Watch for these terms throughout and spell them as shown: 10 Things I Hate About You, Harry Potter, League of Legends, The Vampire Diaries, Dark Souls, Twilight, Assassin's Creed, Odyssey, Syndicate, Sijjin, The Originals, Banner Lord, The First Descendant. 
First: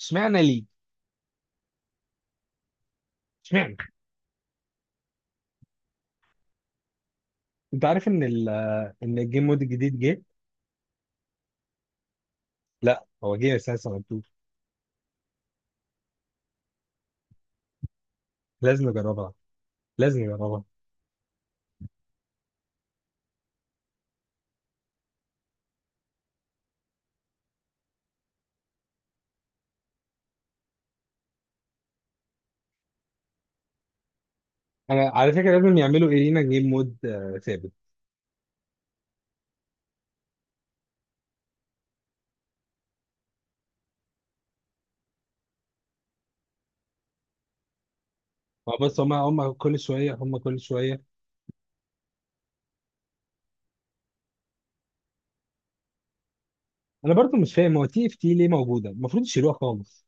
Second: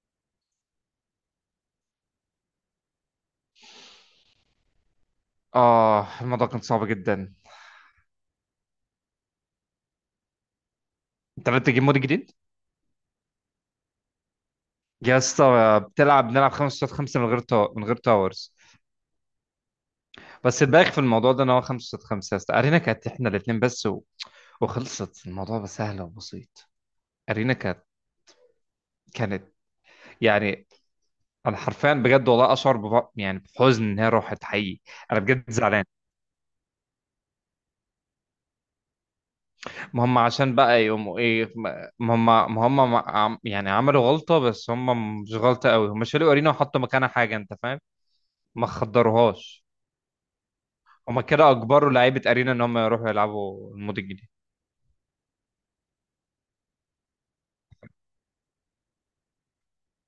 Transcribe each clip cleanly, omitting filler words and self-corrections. اشمعنى ليه؟ اشمعنى؟ اه، الموضوع كان صعب جدا. انت عارف ان الجيم مود الجديد جه؟ انت بدأت تجيب مود جديد. لا، هو جه اساسا مكتوب. يا اسطى بتلعب، بنلعب خمسة قصاد خمسة من غير من غير تاورز. لازم نجربها. لازم بس نجربها. الباقي في الموضوع ده ان هو خمسة قصاد خمسة يا اسطى، ارينا كانت احنا الاثنين بس وخلصت، الموضوع بقى سهل وبسيط. ارينا كانت كانت يعني انا حرفيا بجد والله اشعر بحزن ان هي راحت حقيقي. انا انا على بجد فكره لازم زعلان. يعملوا ايه لينا جيم مود ثابت. ما هم عشان بقى يقوموا ايه، ما هم يعني عملوا غلطة، بس هم مش غلطة قوي، هم شالوا ارينا وحطوا مكانها حاجة، انت فاهم. ما ما بس هم خدروهاش. كل شويه، هم كل شويه. هما كده اجبروا لعيبه ارينا ان هم يروحوا يلعبوا المود الجديد. انا برضو مش فاهم، هو تي اف تي ليه موجوده؟ المفروض يشيلوها خالص.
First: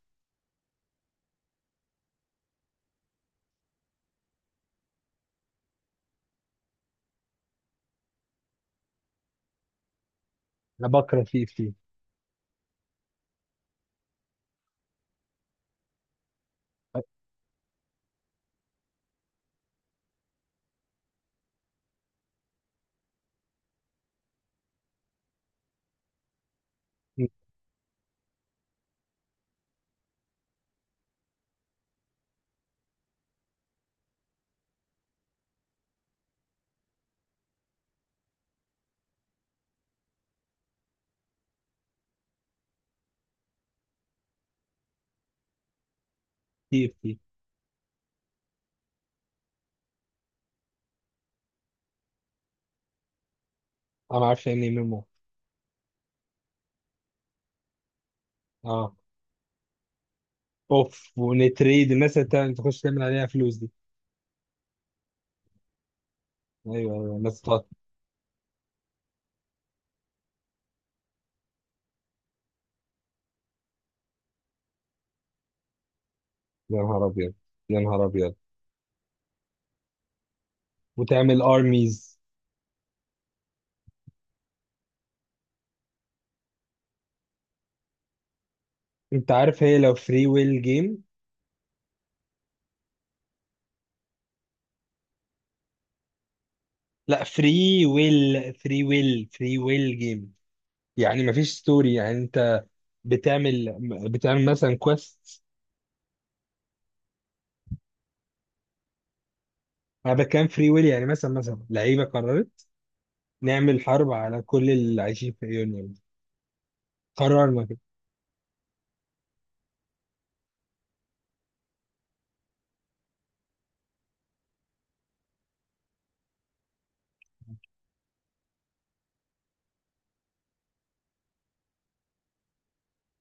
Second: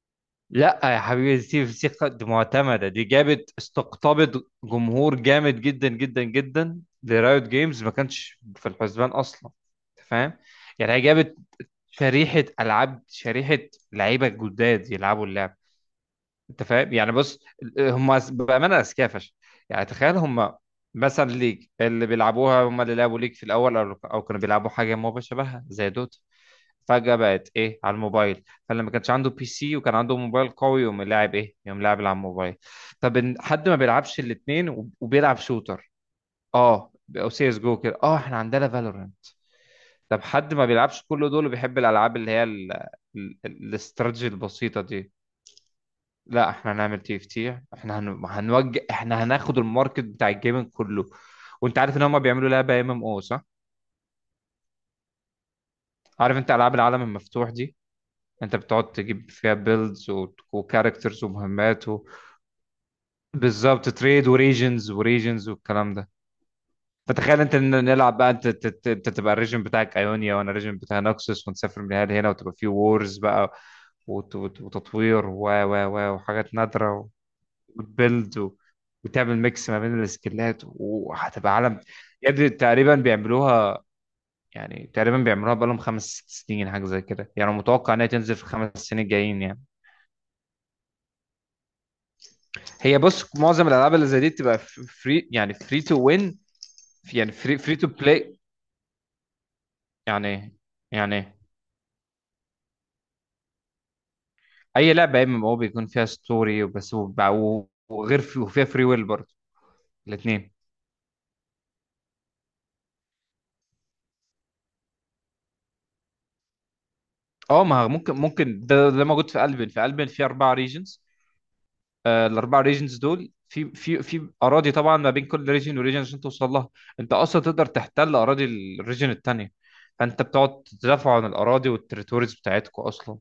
لا يا حبيبي، ستيف سيخ دي معتمده، دي جابت، استقطبت جمهور جامد جدا جدا جدا لرايوت جيمز، ما كانش في الحسبان اصلا. أنت فاهم، انا يعني هي بكره جابت تي اف تي. شريحه العاب، شريحه لعيبه جداد يلعبوا اللعب. انت فاهم، يعني بص، هم بامانه اذكياء فشخ. يعني تخيل هم مثلا، ليج اللي بيلعبوها هم اللي لعبوا ليج في الاول، او كانوا بيلعبوا حاجه ما شبهها زي دوت، فجأة بقت ايه، على الموبايل. فلما كانش عنده بي سي وكان عنده موبايل قوي، يقوم لاعب ايه، يقوم لاعب على الموبايل. طب حد ما بيلعبش الاتنين وبيلعب شوتر، اه، او سي اس جو كده، اه احنا عندنا فالورانت. طب حد ما بيلعبش كل دول وبيحب الالعاب اللي هي الاستراتيجي البسيطة دي، لا احنا تي اف هنعمل تي، تي اف تي، احنا هنوجه، احنا هناخد الماركت بتاع الجيمنج كله. وانت عارف ان هم بيعملوا لعبة ام ام او، صح؟ انا ما اعرفش يعني ايه ميمو. عارف انت العاب العالم المفتوح دي، انت بتقعد اه. تجيب فيها بيلدز اوف، وكاركترز ومهمات ونتريد الناس اللي تخش تعمل عليها فلوس دي. بالظبط، تريد وريجنز وريجنز والكلام ده. ايوه، ايوه، الناس فتخيل انت تقعد. إن نلعب بقى، انت انت تبقى الريجن بتاعك ايونيا، وانا الريجن بتاع نوكسوس، ونسافر من هنا لهنا، وتبقى في وورز بقى، وتطوير و و و وحاجات يا نهار نادرة، ابيض، يا نهار ابيض. وتبيلد وتعمل ميكس ما بين السكيلات، وتعمل وهتبقى عالم. ارميز. يا ابني تقريبا بيعملوها، يعني تقريبا بيعملوها بقالهم خمس ست سنين حاجة زي كده، يعني متوقع انها تنزل في الخمس سنين انت الجايين يعني. عارف هي لو فري ويل جيم؟ هي بص، معظم الالعاب اللي زي دي بتبقى فري، يعني فري تو وين، لا، يعني فري تو بلاي، فري ويل جيم. يعني يعني يعني مفيش ستوري يعني، انت بتعمل بتعمل مثلا اي لعبه يا كويست. اما هو بيكون فيها ستوري وبس وغير في، وفيها فري ويل برضه، انا بتكلم الاثنين. فري ويل يعني، مثلا لعيبه قررت نعمل حرب على كل اللي عايشين في يونيون. قررنا اه كده. ما هو ممكن، ده موجود في البن في اربع ريجنز. آه، الاربع ريجنز دول في اراضي، طبعا ما بين كل ريجن وريجن عشان توصل لها، انت اصلا تقدر تحتل اراضي الريجن الثانيه. فانت بتقعد تدافع عن الاراضي والتريتوريز بتاعتكم اصلا،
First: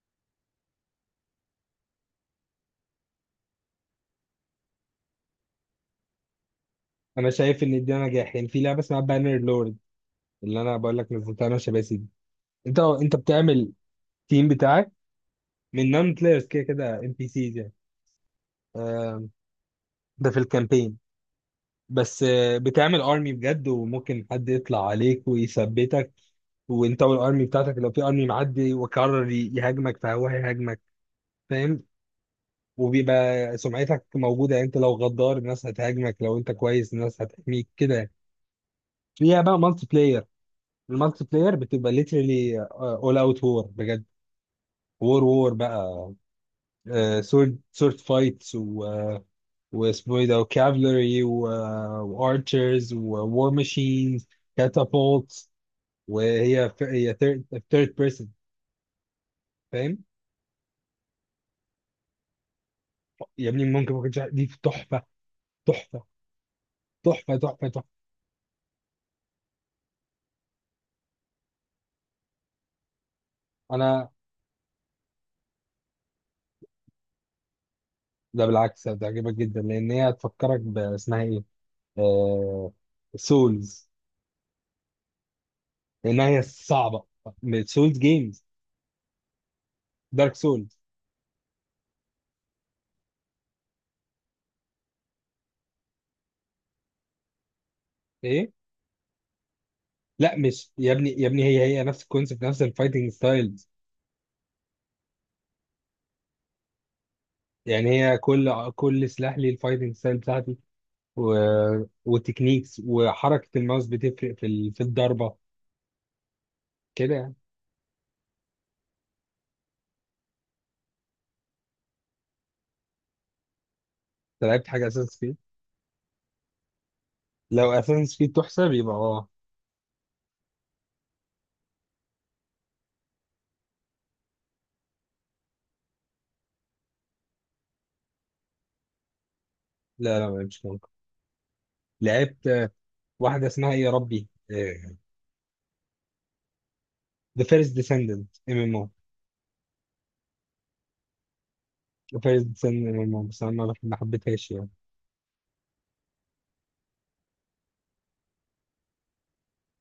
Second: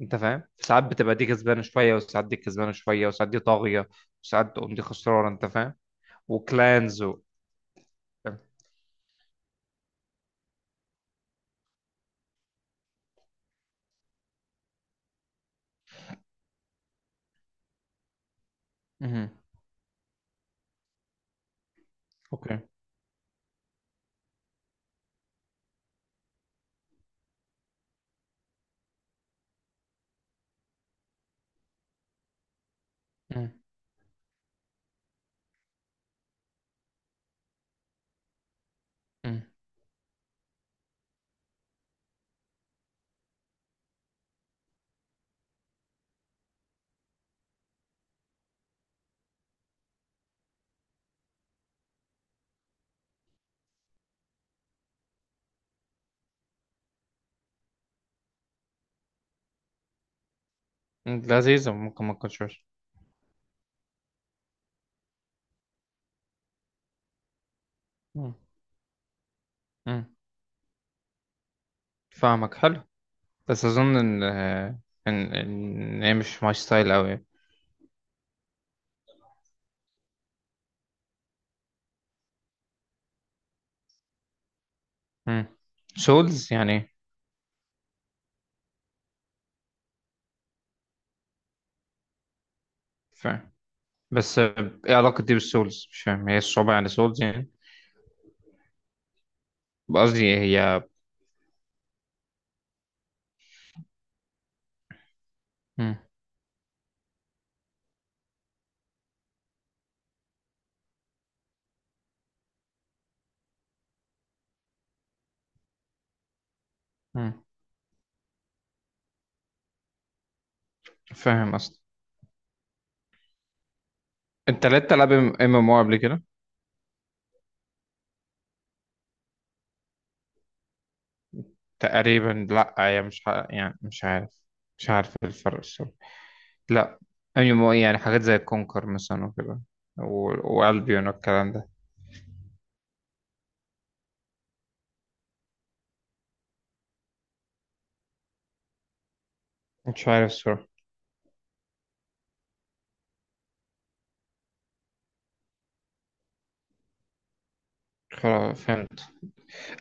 انت فاهم. ساعات بتبقى دي كسبانه شويه، وساعات دي كسبانه شويه، وساعات دي طاغيه، وساعات تقوم دي خسرانه، انت فاهم. وكلانز انا شايف ان ده نجاح، يعني في لعبه اسمها بانر لورد، اللي انا بقول لك نزلتها انا وشباسي دي. انت بتعمل تيم بتاعك من نون بلايرز، كده كده ام بي سيز يعني آه، مهم. ده في الكامبين. بس اوكي. بتعمل ارمي بجد، وممكن حد يطلع عليك ويثبتك. وانت والارمي بتاعتك، لو في ارمي معدي وقرر يهاجمك، فهو هيهاجمك. فاهم؟ مهم. وبيبقى سمعتك موجودة يعني، انت لو غدار الناس هتهاجمك، لو انت كويس الناس هتحميك كده. فيها مهم. بقى مالتي بلاير. المالتي بلاير بتبقى ليترلي اول اوت وور بجد. وور وور بقى، سورد فايتس، و واسمه ايه ده، وكافلري وارشرز وور ماشينز، catapults. وهي ف- هي ثيرد بيرسون. فاهم؟ لذيذه، ممكن ما تكونش وحشة. يا ابني، ممكن دي تحفه. تحفه، تحفه، تحفه، تحفه. مهم. مهم. فاهمك، حلو. بس اظن انا ان هي مش ماي ستايل قوي. ده بالعكس هتعجبك جدا، لان هي هتفكرك اسمها ايه، آه... سولز. لانها هي سولز يعني ايه؟ صعبه. سولز جيمز، دارك سولز. فاهم، بس ايه علاقه دي بالسولز، مش فاهم هي الصعوبه يعني سولز يعني، ايه؟ لا قصدي مش هي، يا ابني، يا ابني هي نفس الكونسيبت، نفس الفايتنج ستايلز. مهم. يعني هي كل سلاح ليه الفايتنج ستايل بتاعتي، و... وتكنيكس، وحركه الماوس بتفرق في الضربه كده يعني. مهم. فاهم اصلا. انت انت لعبت حاجه لعبت العاب ام اساسا؟ ام او قبل كده؟ لو اساسنز كريد تحسب يبقى اه. تقريبا لا، هي مش يعني مش عارف، مش عارف الفرق الصراحة. لا، يعني حاجات زي كونكر مثلا وكده، لا، لا، مش ممكن. والبيون والكلام ده. لعبت واحده اسمها ايه يا ربي، ذا فيرست ديسندنت ام ام او. مش عارف الصراحة. ذا فيرست ديسندنت ام ام او، بس انا ما حبيتهاش يعني. خلاص فهمت.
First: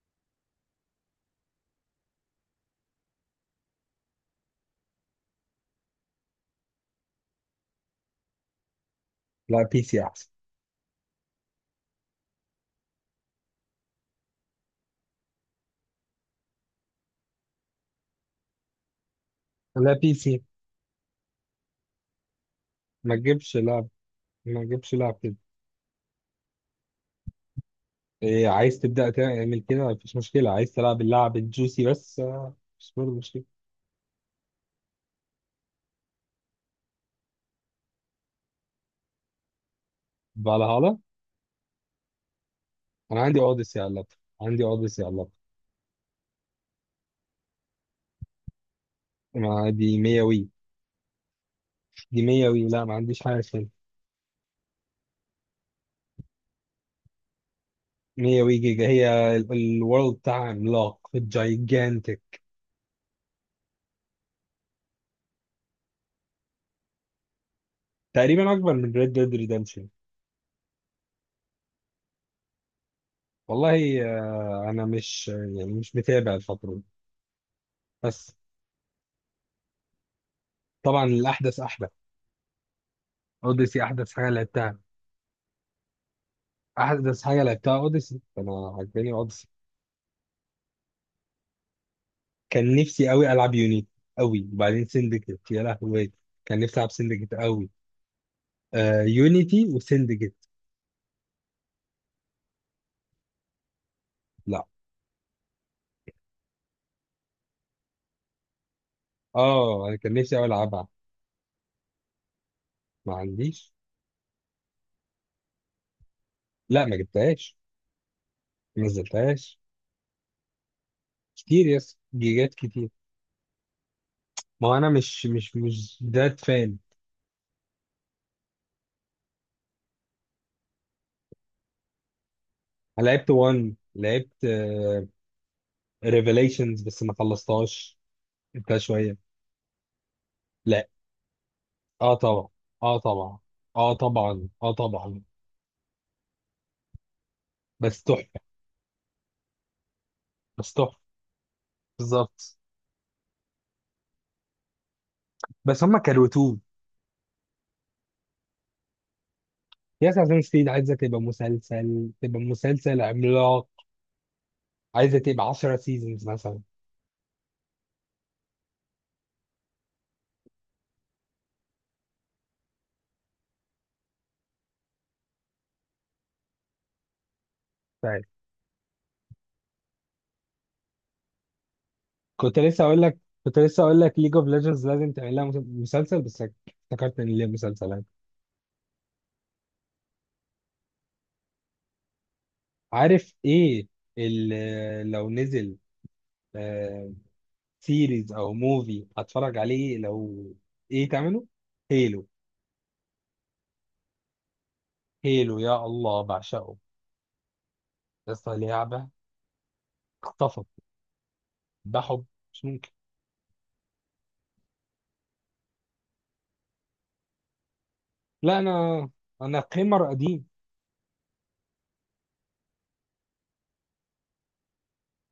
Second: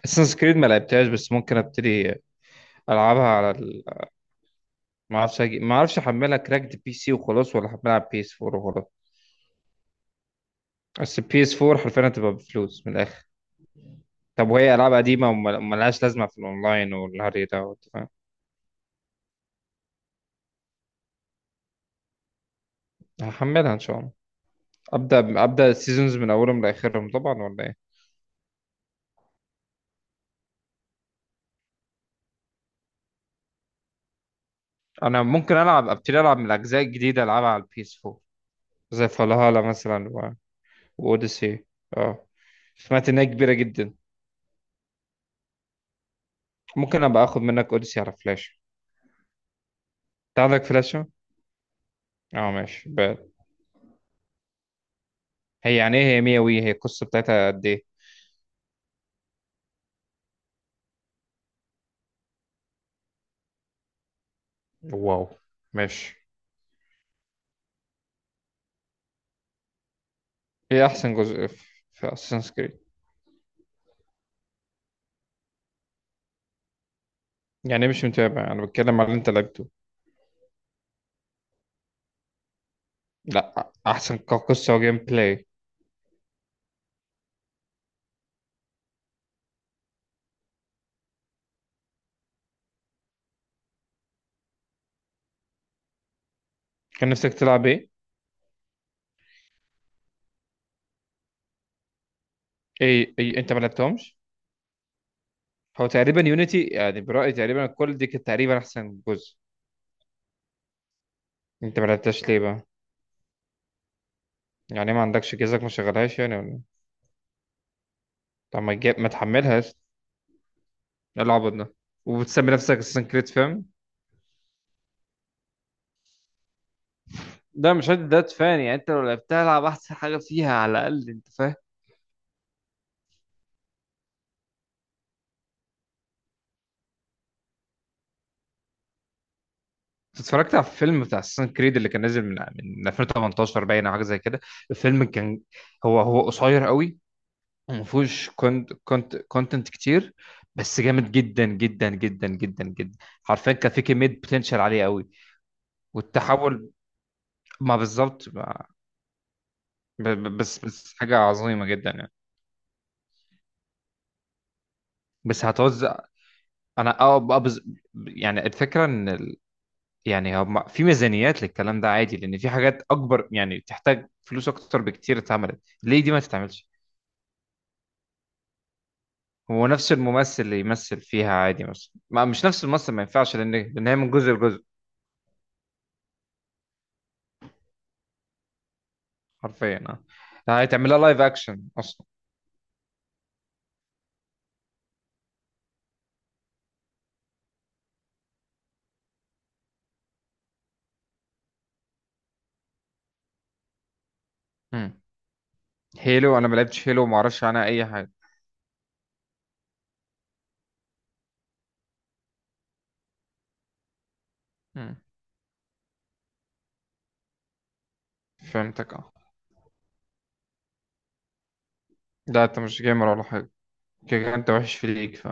اساسن كريد ما لعبتهاش، بس ممكن ابتدي العبها على ما اعرفش احملها كراكد بي سي وخلاص، ولا احملها على بي اس 4 وخلاص. لا، بي سي احسن. بس البي اس 4 حرفيا هتبقى بفلوس من الاخر. طب وهي العاب قديمه وملهاش لازمه في الاونلاين والهري ده، وأنت فاهم. لا، بي سي. ما تجيبش هحملها ان لعب، شاء الله. ما تجيبش لعب كده. ابدا ابدا، السيزونز من اولهم لاخرهم طبعا، ولا ايه؟ إيه؟ عايز تبدا تعمل كده، مفيش مشكله. عايز تلعب اللعب الجوسي بس مش برضه مشكله. انا ممكن العب، ابتدي العب من الاجزاء الجديده، العبها على البي اس 4، زي فالهالا مثلا فالهالا. واوديسي، اه. سمعت انا انها عندي كبيره اوديسي على جدا. اللابتوب، عندي اوديسي على اللابتوب. ممكن ابقى اخد منك اوديسي على فلاش؟ ما دي 100 انت وي. عندك فلاشه؟ دي 100 اه وي، لا، ماشي ما عنديش بقى. حاجه تاني. هي يعني ايه هي 100 وي، هي القصه بتاعتها قد ايه؟ 100 جيجا. هي الورلد بتاعها عملاق، جايجانتك. واو. ماشي. تقريبا اكبر من ريد ديد ريدمشن. هي احسن جزء في في اساسنس كريد؟ والله انا مش، يعني مش متابع الفتره دي. يعني مش بس متابع، انا بتكلم على اللي انت لعبته. طبعا الاحدث احدث. لا، اوديسي احدث احسن حاجه كقصه لعبتها، وجيم بلاي. احدث حاجه لعبتها اوديسي. انا عجباني اوديسي. كان نفسي قوي العب يونيتي قوي، وبعدين سندكت يا لهوي. كان نفسي العب كان سندكت نفسك تلعب قوي. ايه؟ آه، يونيتي وسندكت. ايه، إيه؟ انت ما لعبتهمش؟ لا، هو تقريبا يونيتي، يعني برأيي تقريبا الكل دي كانت تقريبا أحسن جزء. اه، انا كان نفسي قوي العبها. أنت ما لعبتهاش ليه بقى؟ ما عنديش. يعني ما عندكش جهازك ما شغلهاش، يعني ولا إيه؟ لا، ما جبتهاش. طب ما ما تجيب، ما نزلتهاش. تحملهاش. إيه العبط كتير، ده؟ يس، وبتسمي جيجات نفسك كتير. أساسن كريد، فاهم؟ ما هو انا مش ذات فان. ده مش هادي، ده تفاني، يعني انت لو لعبتها العب احسن حاجه فيها على الاقل، انت فاهم. انا لعبت 1، لعبت ريفيليشنز بس ما خلصتهاش. انت شويه. اتفرجت على لا. الفيلم بتاع اساسن كريد اللي كان اه نازل من طبعا. اه طبعا، 2018 باين، او اه حاجه زي كده. طبعا، اه الفيلم طبعا. كان، هو هو قصير قوي، وما بس فيهوش تحفه. كونتنت كتير، بس بس تحفه. جامد جدا جدا جدا بالظبط. جدا جدا. حرفيا كان في كميه بوتنشال عاليه قوي، بس هم كروتون. والتحول، ما بالظبط، يس، عشان ستيد بس عايزه حاجه تبقى عظيمه جدا مسلسل، يعني. تبقى مسلسل عملاق. عايزه بس تبقى 10 هتوزع. سيزونز مثلا. انا اه بقى يعني الفكره ان يعني هم في ميزانيات للكلام ده عادي، لان في حاجات اكبر يعني تحتاج فلوس اكتر بكتير، اتعملت ليه دي ما تتعملش. طيب. هو نفس الممثل اللي يمثل فيها عادي مثلا، ما مش كنت نفس لسه الممثل اقول ما لك ينفعش، لان كنت لسه لان هي اقول من لك جزء ليج اوف لجزء. ليجندز لازم تعمل لها مسلسل، بس افتكرت ان ليها مسلسلات. حرفيا اه، ده هيتعمل لها لايف اكشن اصلا. عارف ايه؟ لو نزل سيريز او موفي هتفرج عليه؟ لو ايه تعمله؟ هيلو. مم. هيلو، يا الله، هيلو انا ما بعشقه. لعبتش هيلو، وما اعرفش عنها اي حاجه. بس لعبة، اخطفت، بحب، مش ممكن. مم. لا، فهمتك انا اه. انا قيمر قديم. لا انت مش جيمر ولا حاجه، كده كده انت وحش في ليك، ف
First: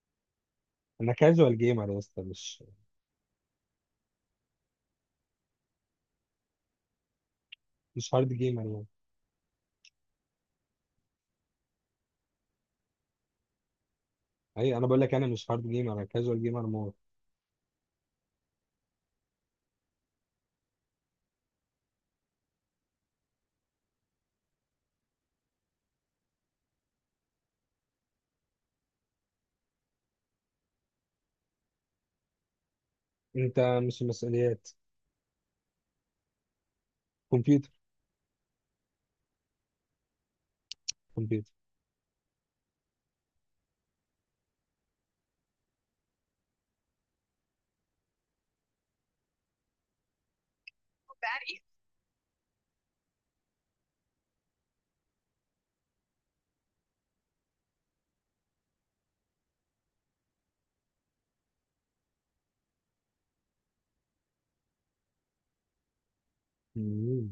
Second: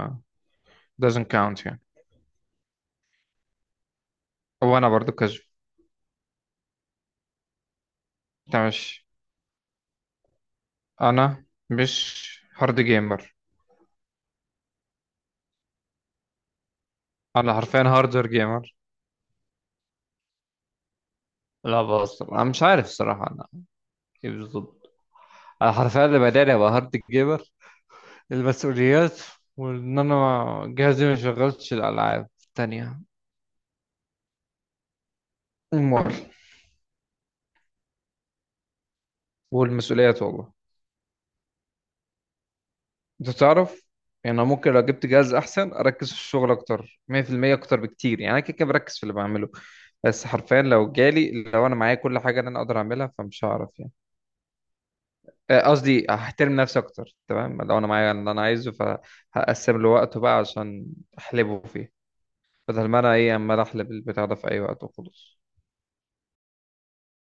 انا doesn't كاجوال count يعني. جيمر يا اسطى، مش وانا برضو كذب. مش هارد انت جيمر يعني. مش، انا مش هارد جيمر. اي، انا بقول لك، انا مش هارد جيمر، انا كاجوال جيمر مور. انا حرفيا هاردر جيمر، لا بهزر، انا مش عارف الصراحه، انا ايه بالظبط. انا حرفيا اللي بداني ابقى هارد جيمر المسؤوليات، وان انا جهازي ما شغلتش الالعاب التانية. انت مش، مسؤوليات، المر، كمبيوتر، والمسؤوليات والله. انت تعرف، يعني انا ممكن لو جبت جهاز احسن اركز في الشغل اكتر 100%، اكتر بكتير، يعني انا كده كده بركز في اللي بعمله، بس حرفيا لو جالي، لو انا معايا كل حاجه اللي انا اقدر اعملها، فمش هعرف يعني. قصدي هحترم نفسي اكتر، تمام؟ لو انا معايا اللي انا عايزه فهقسم له وقته بقى، عشان احلبه فيه، بدل ما انا ايه، عمال احلب البتاع ده في اي وقت وخلاص. كمبيوتر.